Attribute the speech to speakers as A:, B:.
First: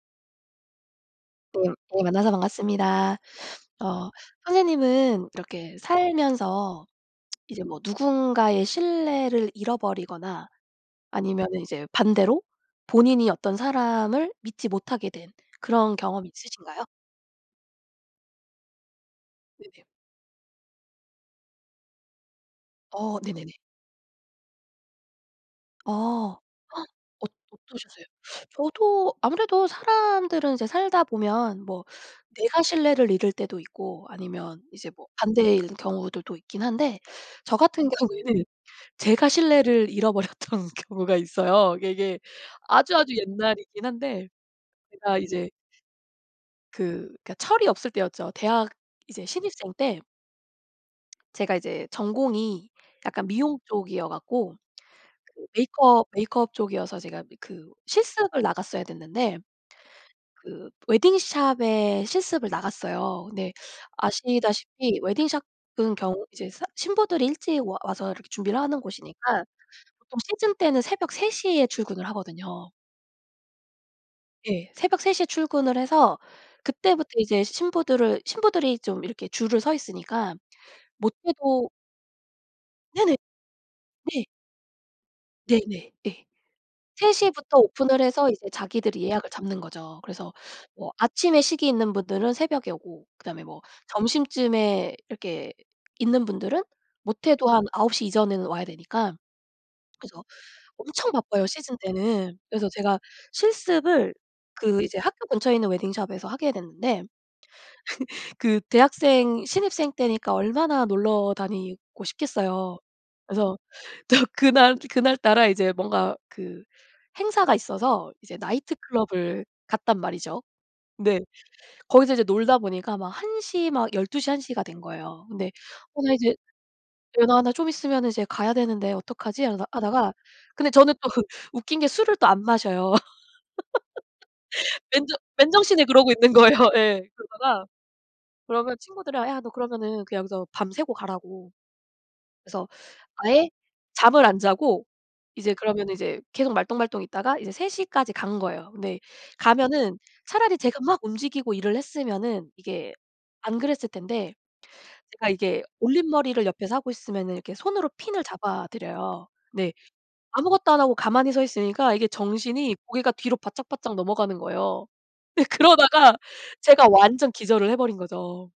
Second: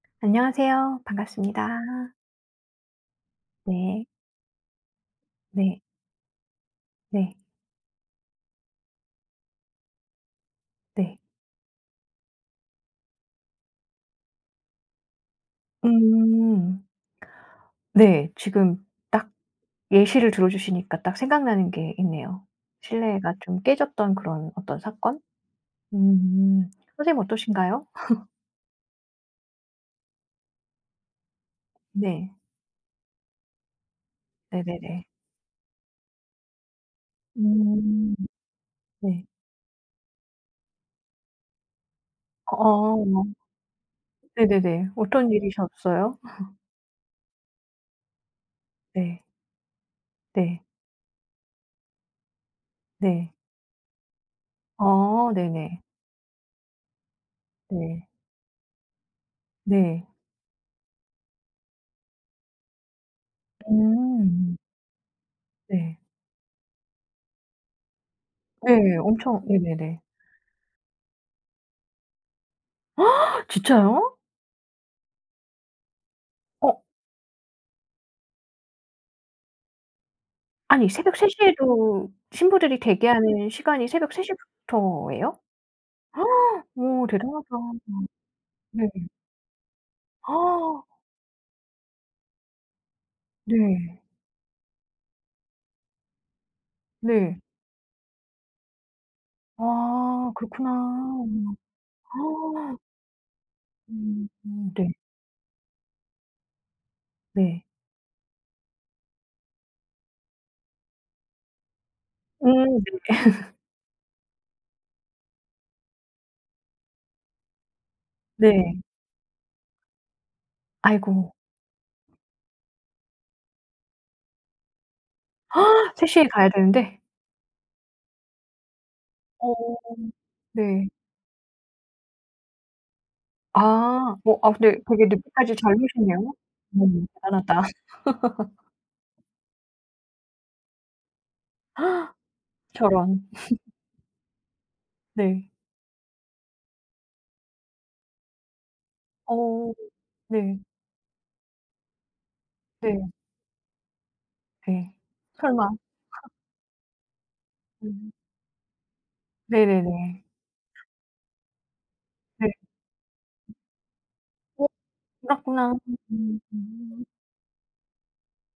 A: 안녕하세요.
B: 음
A: 반갑습니다.
B: 어 만나서 반갑습니다.
A: 네.
B: 어 선생님은 이렇게
A: 네.
B: 살면서
A: 네.
B: 이제 뭐 누군가의 신뢰를 잃어버리거나
A: 네.
B: 아니면은 이제 반대로 본인이 어떤 사람을 믿지 못하게 된 그런 경험이
A: 음.
B: 있으신가요?
A: 네. 지금 딱
B: 네네.
A: 예시를 들어주시니까 딱 생각나는 게 있네요.
B: 어
A: 신뢰가
B: 네네네.
A: 좀 깨졌던 그런 어떤 사건?
B: 아
A: 음 선생님은
B: 어
A: 어떠신가요?
B: 어떠셨어요? 저도 아무래도 사람들은 이제 살다보면 뭐
A: 네.
B: 내가 신뢰를 잃을 때도 있고 아니면 이제
A: 네네네.
B: 뭐 반대일 경우들도 있긴 한데 저같은
A: 음
B: 경우에는
A: 네.
B: 제가 신뢰를 잃어버렸던 경우가 있어요. 이게, 이게
A: 어
B: 아주아주 옛날이긴 한데
A: 네네네.
B: 제가
A: 어떤
B: 이제
A: 일이셨어요?
B: 그 그니까 철이 없을 때였죠. 대학
A: 네.
B: 이제 신입생 때
A: 네.
B: 제가 이제 전공이 약간
A: 네.
B: 미용 쪽이어갖고
A: 어
B: 그
A: 네네.
B: 메이크업 메이크업 쪽이어서 제가 뭐 그
A: 네.
B: 실습을 나갔어야 됐는데
A: 네.
B: 그 웨딩샵에 실습을 나갔어요. 근데
A: 음.
B: 아시다시피 웨딩샵은
A: 네.
B: 경우 이제 산 신부들이 일찍 와 와서 이렇게 준비를 하는
A: 예. 엄청
B: 곳이니까
A: 네네네.
B: 보통 시즌 때는 새벽 3:00 에 출근을 하거든요.
A: 진짜요?
B: 예. 새벽 3:00 에 출근을 해서
A: 어.
B: 그때부터 이제 신부들을 신부들이 좀 이렇게 줄을 서 있으니까
A: 아니 새벽 3:00
B: 못해도
A: 에도 신부들이
B: 네네.
A: 대기하는 시간이 새벽 세
B: 네.
A: 시 부터예요?
B: 네네. 예.
A: 어
B: 3:00
A: 대단하다.
B: 부터 오픈을 해서 이제
A: 네.
B: 자기들이 예약을 잡는 거죠. 그래서 뭐 아침에 식이 있는 분들은 새벽에 오고 그다음에 뭐
A: 네.
B: 점심쯤에 이렇게 있는 분들은
A: 네.
B: 못해도 한 9:00 이전에는 와야 되니까. 그래서
A: 아 그렇구나.
B: 엄청 바빠요 시즌 때는. 그래서 제가 실습을
A: 음
B: 그
A: 네.
B: 이제 학교 근처에 있는 웨딩샵에서 하게 됐는데
A: 네.
B: 그 대학생 신입생 때니까 얼마나 놀러 다니고 싶겠어요.
A: 음 네.
B: 그래서 또 그날 그날따라 이제 뭔가 그 행사가 있어서 이제
A: 네.
B: 나이트클럽을 갔단 말이죠. 근데
A: 아이고.
B: 거기서 이제 놀다 보니까 막 1:00 막 12:00 1:00 가 된 거예요. 근데 "어
A: 세
B: 나
A: 시 에
B: 이제
A: 가야 되는데?
B: 예은아 나 좀 있으면 이제 가야 되는데 어떡하지?"
A: 어
B: 하다 하다가 근데
A: 네.
B: 저는 또 웃긴 게 술을 안 마셔요.
A: 아. 뭐 아 근데 되게
B: 맨정
A: 늦게까지,
B: 맨정신에 그러고 있는
A: 젊으시네요.
B: 거예요. 예.
A: 음 대단하다.
B: 그러다가. 그러면 친구들이랑 "야 너 그러면은 그냥 여기서 밤새고 가라."고. 그래서
A: 저런.
B: 아예 잠을 안 자고
A: 네.
B: 이제 그러면은 이제 계속 말똥말똥 있다가 이제 3:00 까지 간 거예요. 근데
A: 어
B: 가면은 차라리
A: 네.
B: 제가 막 움직이고 일을 했으면은 이게
A: 네.
B: 안 그랬을 텐데
A: 네.
B: 제가 이게
A: 설마.
B: 올림머리를 옆에서 하고 있으면은 이렇게 손으로
A: 음.
B: 핀을 잡아 드려요. 네.
A: 네네네.
B: 아무것도 안 하고 가만히 서 있으니까 이게
A: 네.
B: 정신이 고개가 뒤로 바짝바짝 넘어가는
A: 오
B: 거예요. 근데
A: 그렇구나.
B: 그러다가 제가
A: 음.
B: 완전 기절을 해 버린 거죠.